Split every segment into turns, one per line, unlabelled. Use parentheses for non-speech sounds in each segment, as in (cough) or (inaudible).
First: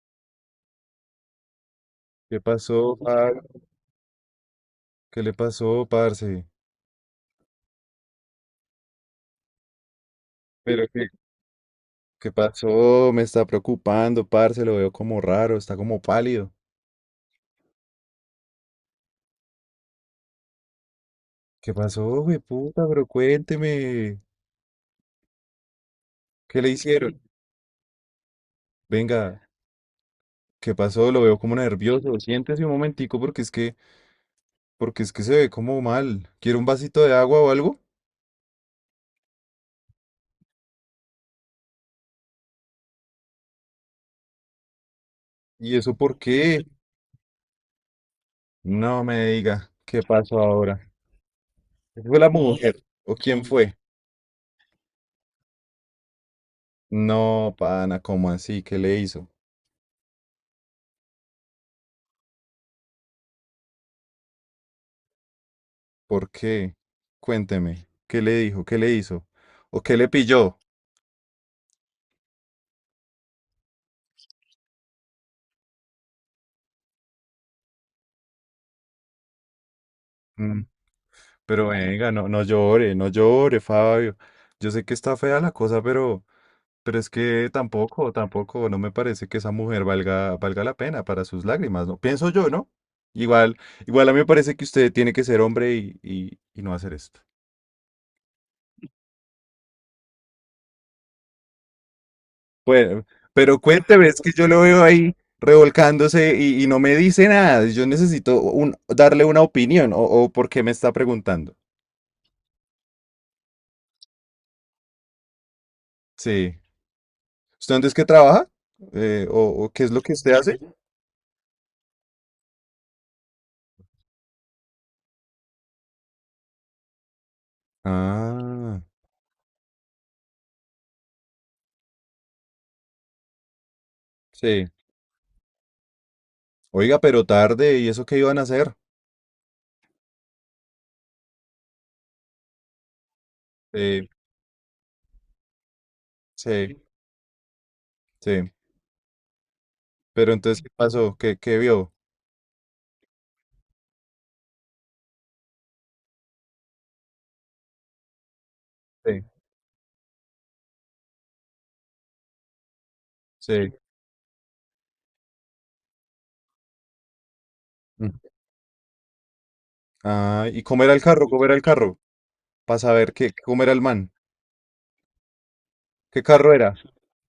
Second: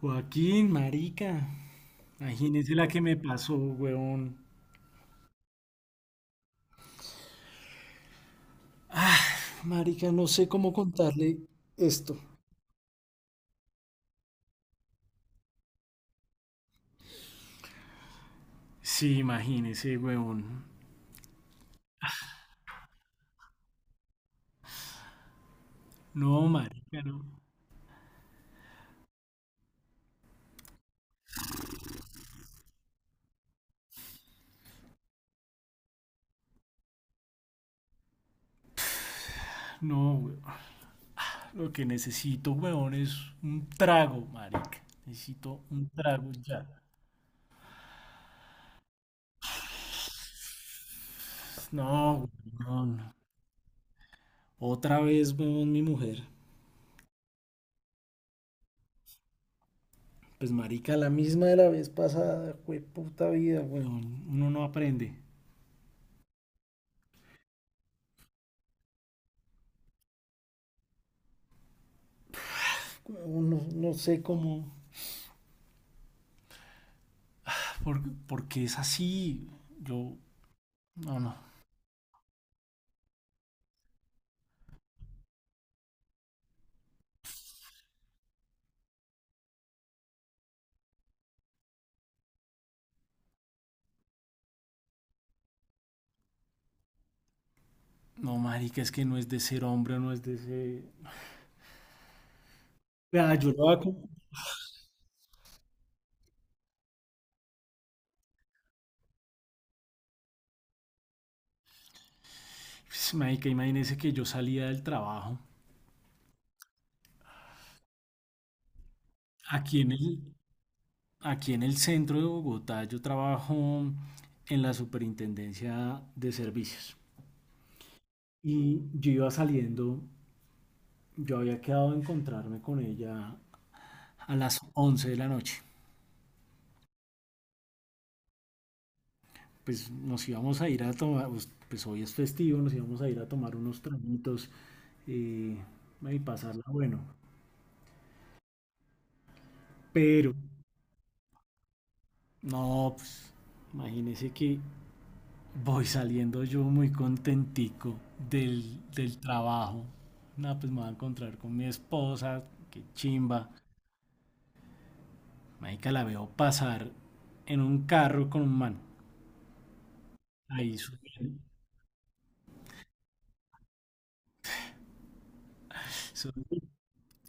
Joaquín, marica.
¿Qué
Imagínese la
pasó,
que me
par?
pasó, weón.
¿Qué le pasó, parce?
Marica, no sé cómo
Pero qué,
contarle esto.
¿qué pasó? Me está preocupando, parce, lo veo como raro, está como pálido.
Sí, imagínese, weón.
¿Qué pasó, güey, puta? Pero cuénteme,
No,
¿qué le
marica, no.
hicieron? (laughs) Venga, ¿qué pasó? Lo veo como nervioso. Siéntese un momentico porque es que se ve como mal. ¿Quiere un vasito de agua o algo?
No, weón. Lo que necesito, weón, es un trago, marica. Necesito
¿Y
un
eso por
trago ya.
qué? No me diga, ¿qué pasó ahora? ¿Fue
No,
la mujer?
weón.
¿O quién fue?
Otra vez, weón, mi mujer.
No, pana, ¿cómo así? ¿Qué le hizo?
Pues, marica, la misma de la vez pasada, fue puta vida, weón. Uno no aprende.
¿Por qué? Cuénteme, ¿qué le dijo? ¿Qué le hizo? ¿O qué le pilló?
Uno no sé cómo. Por, porque es así. Yo,
Mm,
no, no.
Pero venga, no, no llore, no llore, Fabio. Yo sé que está fea la cosa, pero es que tampoco, tampoco, no me parece que esa mujer valga, valga la pena para sus lágrimas, ¿no? Pienso yo, ¿no? Igual, igual a mí me parece que usted tiene que ser hombre y no hacer esto.
No, marica, es que no es de ser hombre, no es de ser.
Bueno,
Vea, yo
pero
lo hago.
cuénteme, es que yo lo veo ahí revolcándose y no me dice nada. Yo necesito un, darle una opinión o por qué me está preguntando.
Pues, marica, imagínese que yo salía del trabajo.
Sí. ¿Usted antes qué trabaja? O
Aquí
qué
en
es lo que
el,
usted hace?
Aquí en el centro de Bogotá, yo trabajo en la Superintendencia de Servicios.
Ah,
Y yo iba saliendo, yo había quedado de encontrarme con ella a las
sí.
11 de la noche.
Oiga, pero tarde, ¿y eso qué iban a hacer?
Pues nos íbamos a ir a tomar, pues, hoy es festivo, nos íbamos a ir a tomar unos
Sí,
traguitos, eh, y pasarla
sí,
bueno.
sí.
Pero,
Pero entonces, ¿qué pasó? ¿Qué, qué vio?
no, pues, imagínese que voy saliendo yo muy contentico del, del
Sí,
trabajo. Nada, pues me voy a encontrar con mi esposa, qué chimba.
sí.
Marica, la veo pasar en un
Mm.
carro con un man.
Ah, ¿y
Ahí
cómo era el carro? ¿Cómo era el carro? Para saber qué, cómo era el man. ¿Qué
su-
carro era?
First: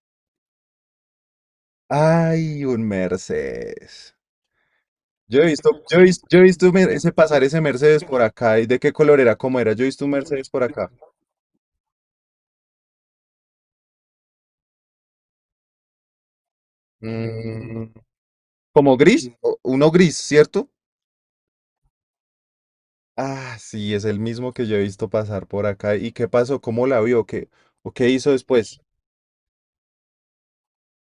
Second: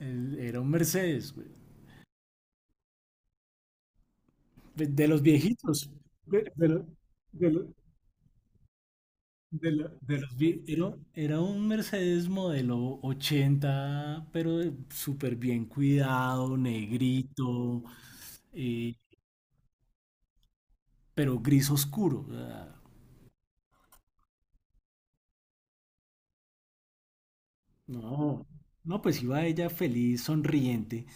era un Mercedes, güey.
Ay, un Mercedes.
De los
Yo he visto,
viejitos.
yo he vis- yo he
De, de
visto, mer- ese pasar ese
los,
Mercedes por acá. ¿Y de qué color era? ¿Cómo
De,
era? Yo he
la-
visto un
de los
Mercedes por
vi-
acá.
Era un Mercedes modelo 80, pero súper bien cuidado, negrito,
Mm,
eh,
como gris, o- uno gris, ¿cierto?
pero gris oscuro. O sea,
Ah, sí, es el mismo que yo he visto pasar por acá. ¿Y qué pasó? ¿Cómo la vio? ¿Qué, o qué hizo
no,
después?
no, pues iba ella feliz, sonriente,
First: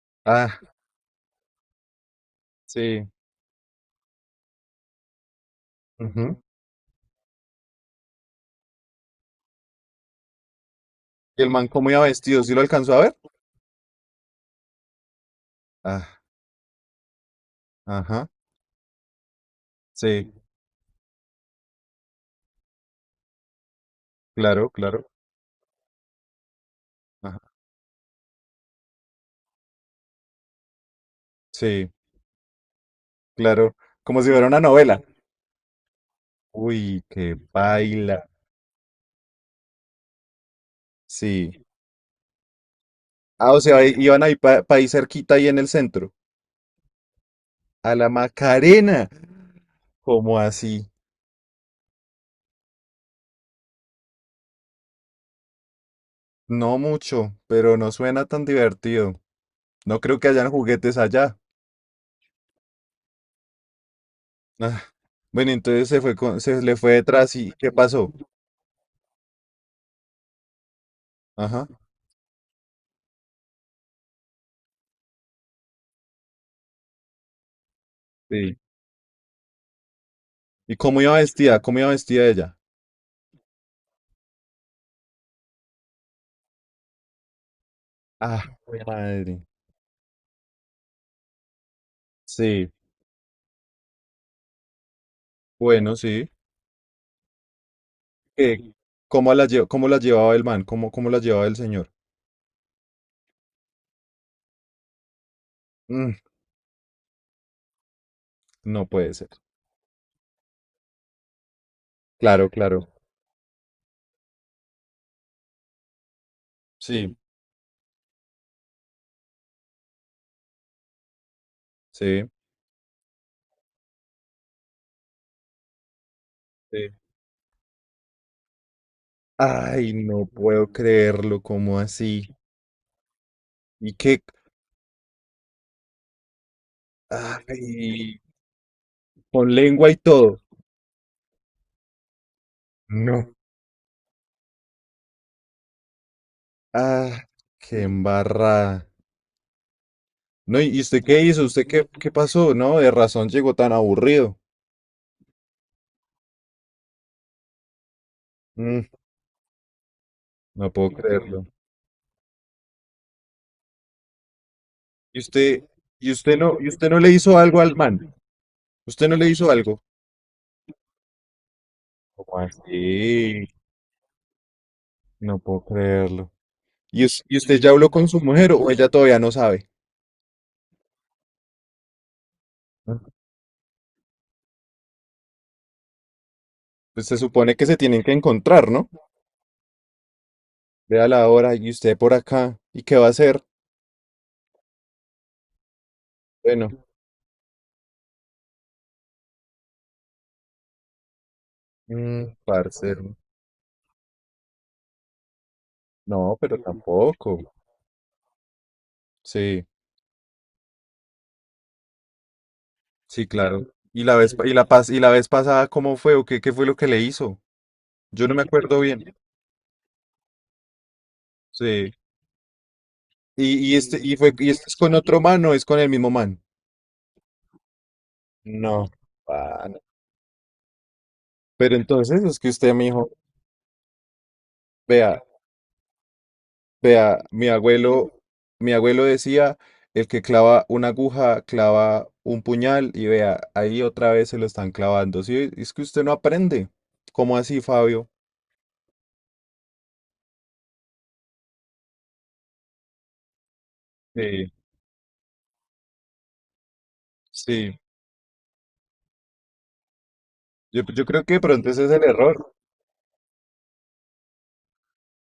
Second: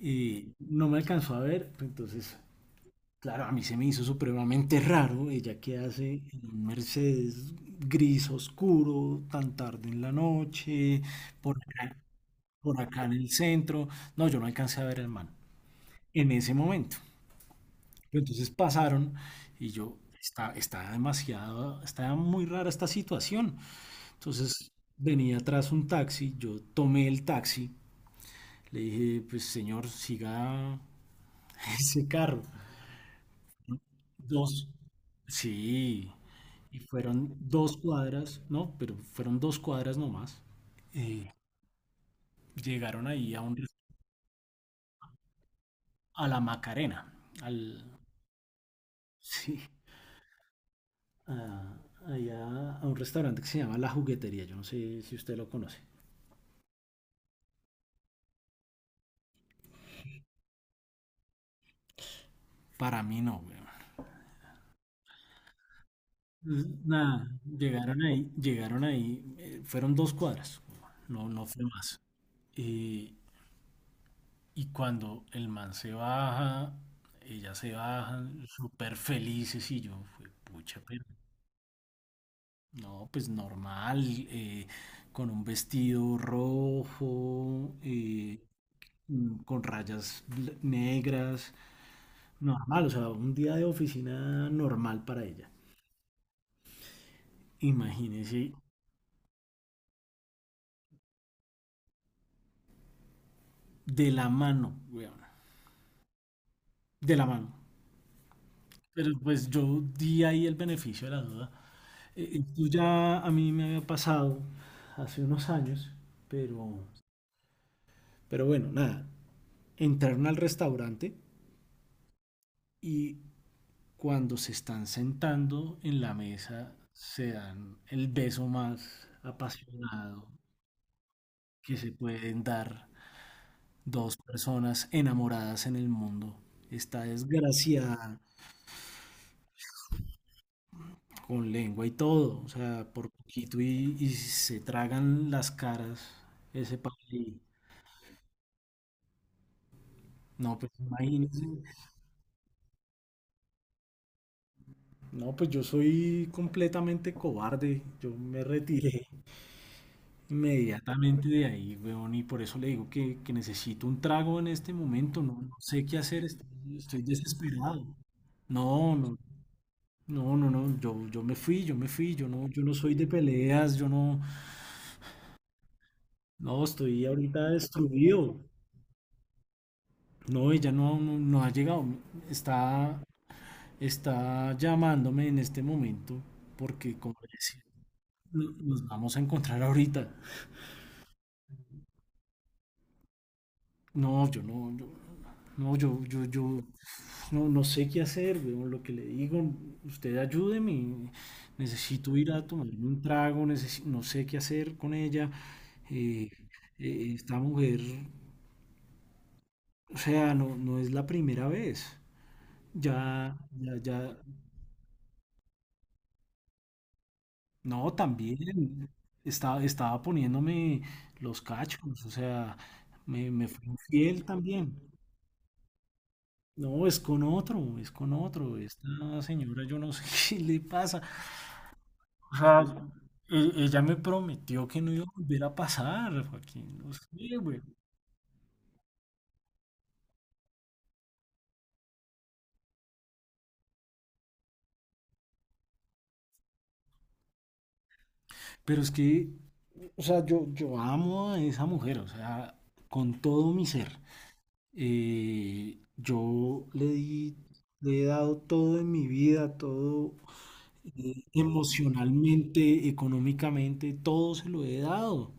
y
Ah,
no me alcanzó a ver. Entonces,
sí.
claro, a mí se me hizo supremamente raro ella que hace
Ujú.
en un Mercedes gris oscuro tan tarde en la noche,
¿Y el
por
man cómo
acá,
iba vestido? ¿Sí lo
por
alcanzó a
acá en
ver?
el centro. No, yo no alcancé a ver al man
Ah,
en ese momento. Pero
ajá.
entonces pasaron y yo,
Sí,
está, está demasiado, está muy rara esta situación. Entonces
claro, claro.
venía atrás un taxi, yo tomé el
Ajá.
taxi, le dije, pues señor, siga (laughs)
Sí,
ese carro.
claro. Como si fuera una
Dos,
novela.
sí, y
Uy,
fueron
qué
dos
baila.
cuadras, no, pero fueron 2 cuadras nomás. Eh,
Sí.
Llegaron ahí
Ah, o sea, i- iban ahí para ahí cerquita, ahí en el centro.
a la Macarena, al,
A la Macarena.
(laughs) sí,
¿Cómo así?
a, allá a un restaurante que se llama La Juguetería. Yo no sé si usted lo conoce.
No mucho, pero no suena tan divertido. No creo que hayan juguetes allá.
Para mí no, weón.
Ah, bueno, entonces se fue con- se
Entonces,
le fue
nada,
detrás y ¿qué
llegaron
pasó?
ahí, llegaron ahí, fueron 2 cuadras, no, no fue
Ajá.
más. Eh, y cuando el man se baja, ella se baja,
Sí.
súper felices y yo, fue
¿Y
pucha,
cómo
pero
iba vestida? ¿Cómo iba vestida ella?
no, pues normal, eh, con un vestido rojo,
Ah, jue madre.
con rayas negras.
Sí.
Normal, o sea, un día de oficina normal para ella.
Bueno, sí.
Imagínese,
Eh, ¿Cómo la lle- cómo la llevaba el man? ¿Cómo, cómo la llevaba el señor?
de la mano, weón,
Mm,
de la mano.
no
Pero
puede ser.
pues yo di ahí el beneficio de la duda.
Claro,
Esto
claro.
ya a mí me había pasado hace unos años, pero,
Sí,
pero bueno, nada. Entraron al restaurante
sí,
y cuando se están sentando en la mesa
sí.
se dan el beso más
Ay,
apasionado
no puedo creerlo,
que
¿cómo
se
así?
pueden dar
¿Y
dos
qué?
personas enamoradas en el mundo. Está desgraciada
Ay, con lengua y todo.
con lengua y todo. O sea, por
No.
poquito y se tragan las caras ese par.
Ah, qué embarrada.
No,
No,
pues
y usted qué
imagínense.
hizo? ¿Usted qué, qué pasó? No, de razón llegó tan aburrido.
No, pues yo soy completamente cobarde. Yo me
Mm,
retiré
no puedo
inmediatamente de
creerlo.
ahí, weón. Y por eso le digo que necesito un trago en este
¿Y
momento. No, no
usted,
sé qué hacer.
y
Estoy,
usted no
estoy
le hizo algo al
desesperado.
man?
No,
¿Usted no
no,
le hizo algo?
no, no, no, yo me fui, yo
¿Cómo
no, yo no soy de
así?
peleas, yo no,
No puedo creerlo.
no, estoy
¿Y, us- y
ahorita
usted ya habló con su
destruido.
mujer o ella todavía no sabe?
No, ella no, no, no ha llegado, está,
Ah,
está llamándome en este momento, porque
pues
como
se
le
supone
decía,
que se tienen que encontrar,
nos
¿no?
vamos a encontrar ahorita.
Vea la hora y usted por acá. ¿Y qué va a hacer?
No, yo no, yo, no, yo
Bueno,
no, no sé qué hacer, weón. Lo que le digo, usted ayúdeme, y necesito ir
mm,
a tomarme un
parcero.
trago, no sé qué hacer con ella. eh,
No, pero
Esta
tampoco.
mujer,
Sí.
o sea, no, no es la primera vez.
Sí,
Ya,
claro.
ya,
¿Y la
ya,
vez, pa- y la pas- y la vez pasada cómo fue o qué, qué fue lo que le hizo?
no,
Yo no me acuerdo
también
bien.
estaba poniéndome los
Sí.
cachos, o sea, me fue
Y este, y
infiel
fue, y este es
también.
con otro man o es con el mismo man.
No, es con otro, es con otro.
No.
Esta señora, yo
Pana.
no sé (laughs) qué le pasa.
Pero entonces
O
es que
sea,
usted me dijo,
ella me prometió que no iba a
vea,
volver a pasar, Joaquín. No
vea,
sé, güey.
mi abuelo decía, el que clava una aguja, clava un puñal, y vea, ahí otra vez se lo están clavando. Sí, es que usted no aprende. ¿Cómo así, Fabio?
Pero es que, o sea, yo amo a esa mujer, o sea, con todo mi ser.
Sí,
Eh, yo le di,
sí.
Le he dado todo en mi vida, todo
Yo
eh,
creo que de pronto ese es el error.
emocionalmente, económicamente, todo se lo he dado.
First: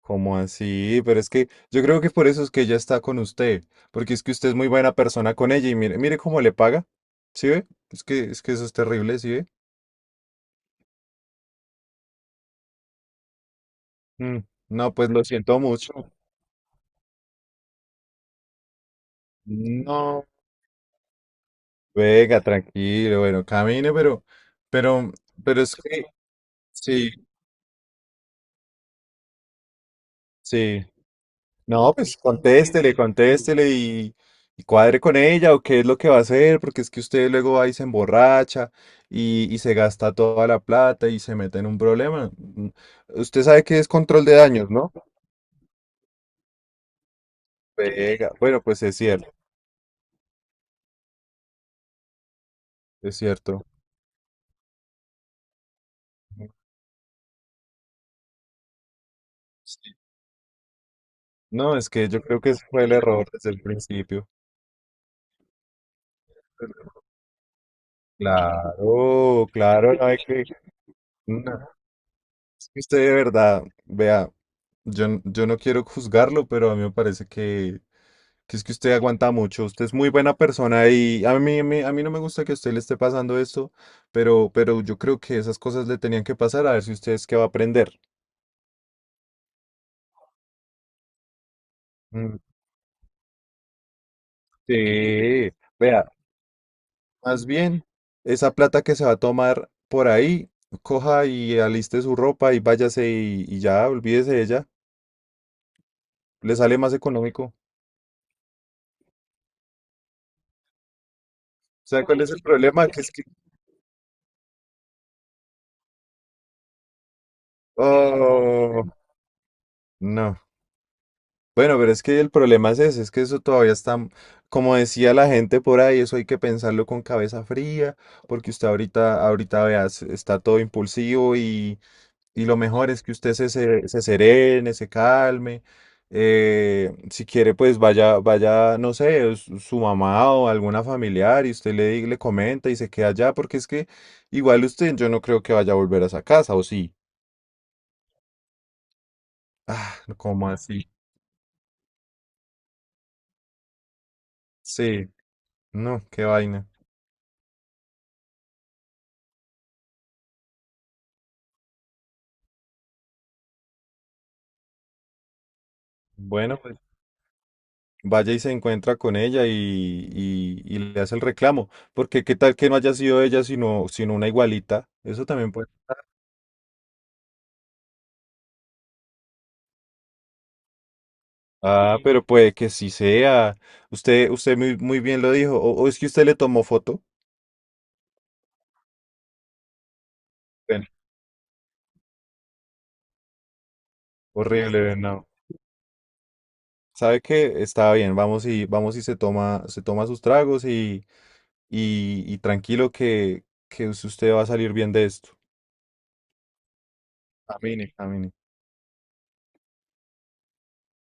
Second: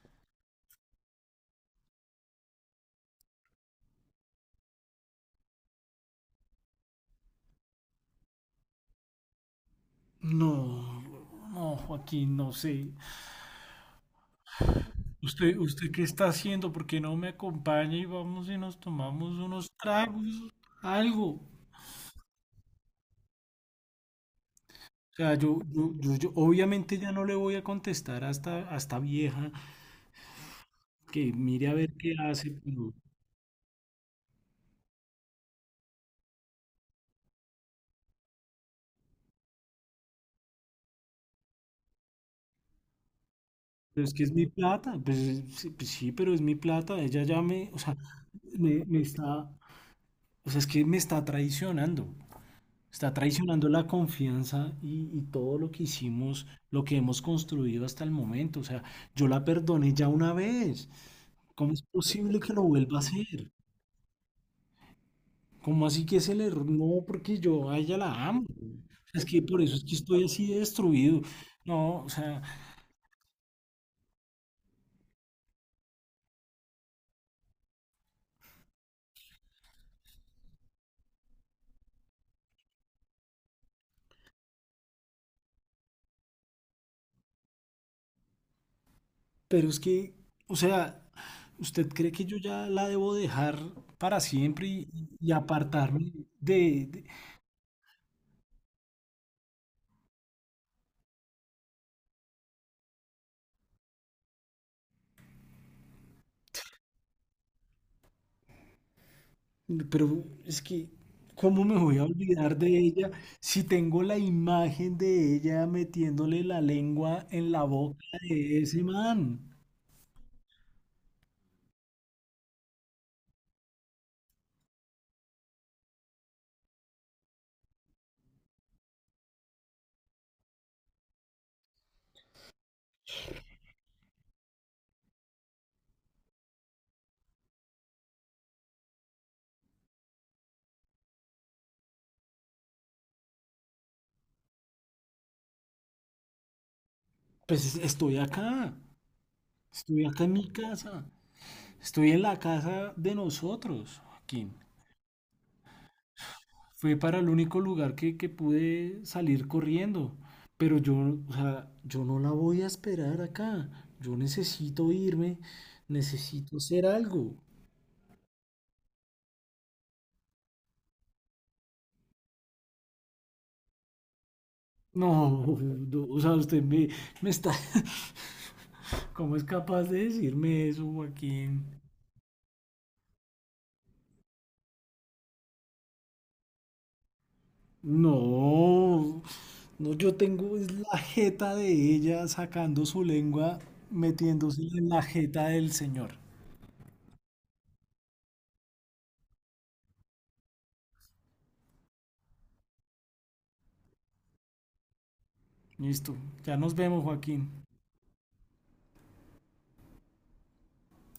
¿Cómo así? Pero es que yo creo que por eso es que ella está con usted, porque es que usted es muy buena persona con ella y mire, mire cómo le paga. ¿Sí ve? Es que eso es terrible, ¿sí ve?
No, no, Joaquín, no sé.
Mm, no, pues lo
¿Usted,
siento
usted
mucho.
qué está haciendo? ¿Por qué no me acompaña y vamos y nos tomamos unos tragos,
No.
algo? O
Venga, tranquilo, bueno, camine, pero,
sea, yo,
pero es
yo,
que,
yo, yo obviamente
sí,
ya no le voy a contestar hasta vieja
sí.
que mire a ver
No,
qué
pues
hace,
contéstele, contéstele y cuadre con ella o qué es lo que va a hacer, porque es que usted luego va y se emborracha y se gasta toda la plata y se mete en un problema. Mm, usted sabe que es
pero es que
control
es
de
mi
daños, ¿no?
plata, pues sí, pero es mi plata, ella ya me, o sea,
Pega. Bueno, pues
me,
es
me
cierto,
está, o sea, es que me está
es cierto.
traicionando la confianza y todo lo que hicimos, lo que hemos construido hasta el momento, o sea, yo la perdoné
Sí.
ya una vez. ¿Cómo
No,
es
es que yo
posible
creo que
que lo
ese fue el
vuelva a
error
hacer?
desde el principio.
¿Cómo así que es el error? No, porque yo a ella la amo. Es que
Claro,
por eso es que
claro, no hay
estoy
que...
así de destruido.
No,
No, o sea,
es que usted de verdad, vea, yo, n- yo no quiero juzgarlo, pero a mí me parece que... Que es que usted aguanta mucho, usted es muy buena persona y a mí, a mí, a mí no me gusta que a usted le esté pasando esto, pero yo creo que esas cosas le tenían que pasar a ver si usted es que va a aprender.
pero es que, o sea, ¿usted cree que yo
Mm,
ya la debo dejar para siempre y
sí, vea.
apartarme de, de-
Más bien, esa plata que se va a tomar por ahí, coja y aliste su ropa y váyase y ya, olvídese de ella. Le sale más económico.
Pero es que, ¿cómo me voy a
¿Sabe cuál es el
olvidar de
problema? Que
ella
es que...
si tengo la imagen de ella metiéndole la lengua en la boca de ese
Oh,
man?
no. Bueno, pero es que el problema es ese, es que eso todavía está, como decía la gente por ahí, eso hay que pensarlo con cabeza fría, porque usted ahorita, ahorita veas, está todo impulsivo y lo mejor es que usted se serene, se calme. Si quiere, pues vaya, vaya, no sé, su su mamá o alguna familiar y usted le, di- le comenta y se queda allá, porque es que igual usted, yo no creo que vaya a volver a esa casa, ¿o sí?
Pues estoy acá.
Ah,
Estoy acá en mi
¿cómo así?
casa. Estoy en la casa de nosotros, Joaquín.
Sí, no, qué vaina.
Fue para el único lugar que pude salir corriendo. Pero yo, o sea, yo no la voy a esperar acá. Yo necesito irme. Necesito
Bueno,
hacer algo.
vaya y se encuentra con ella y le hace el reclamo. Porque qué tal que no haya sido ella, sino, sino una igualita. Eso
No,
también puede.
no, o sea, usted me está... (laughs) ¿Cómo es capaz de decirme eso, Joaquín?
Ah, sí, pero puede que sí sea. Usted, usted muy, muy bien lo dijo. O es que usted le tomó foto.
No, no, yo tengo es
Bueno,
la jeta de ella sacando su lengua, metiéndose en
horrible,
la
no.
jeta del señor.
Sabe que está bien, vamos y vamos y se toma sus tragos y tranquilo que usted va a salir bien de esto.
Listo, ya nos vemos, Joaquín.
Camine, camine.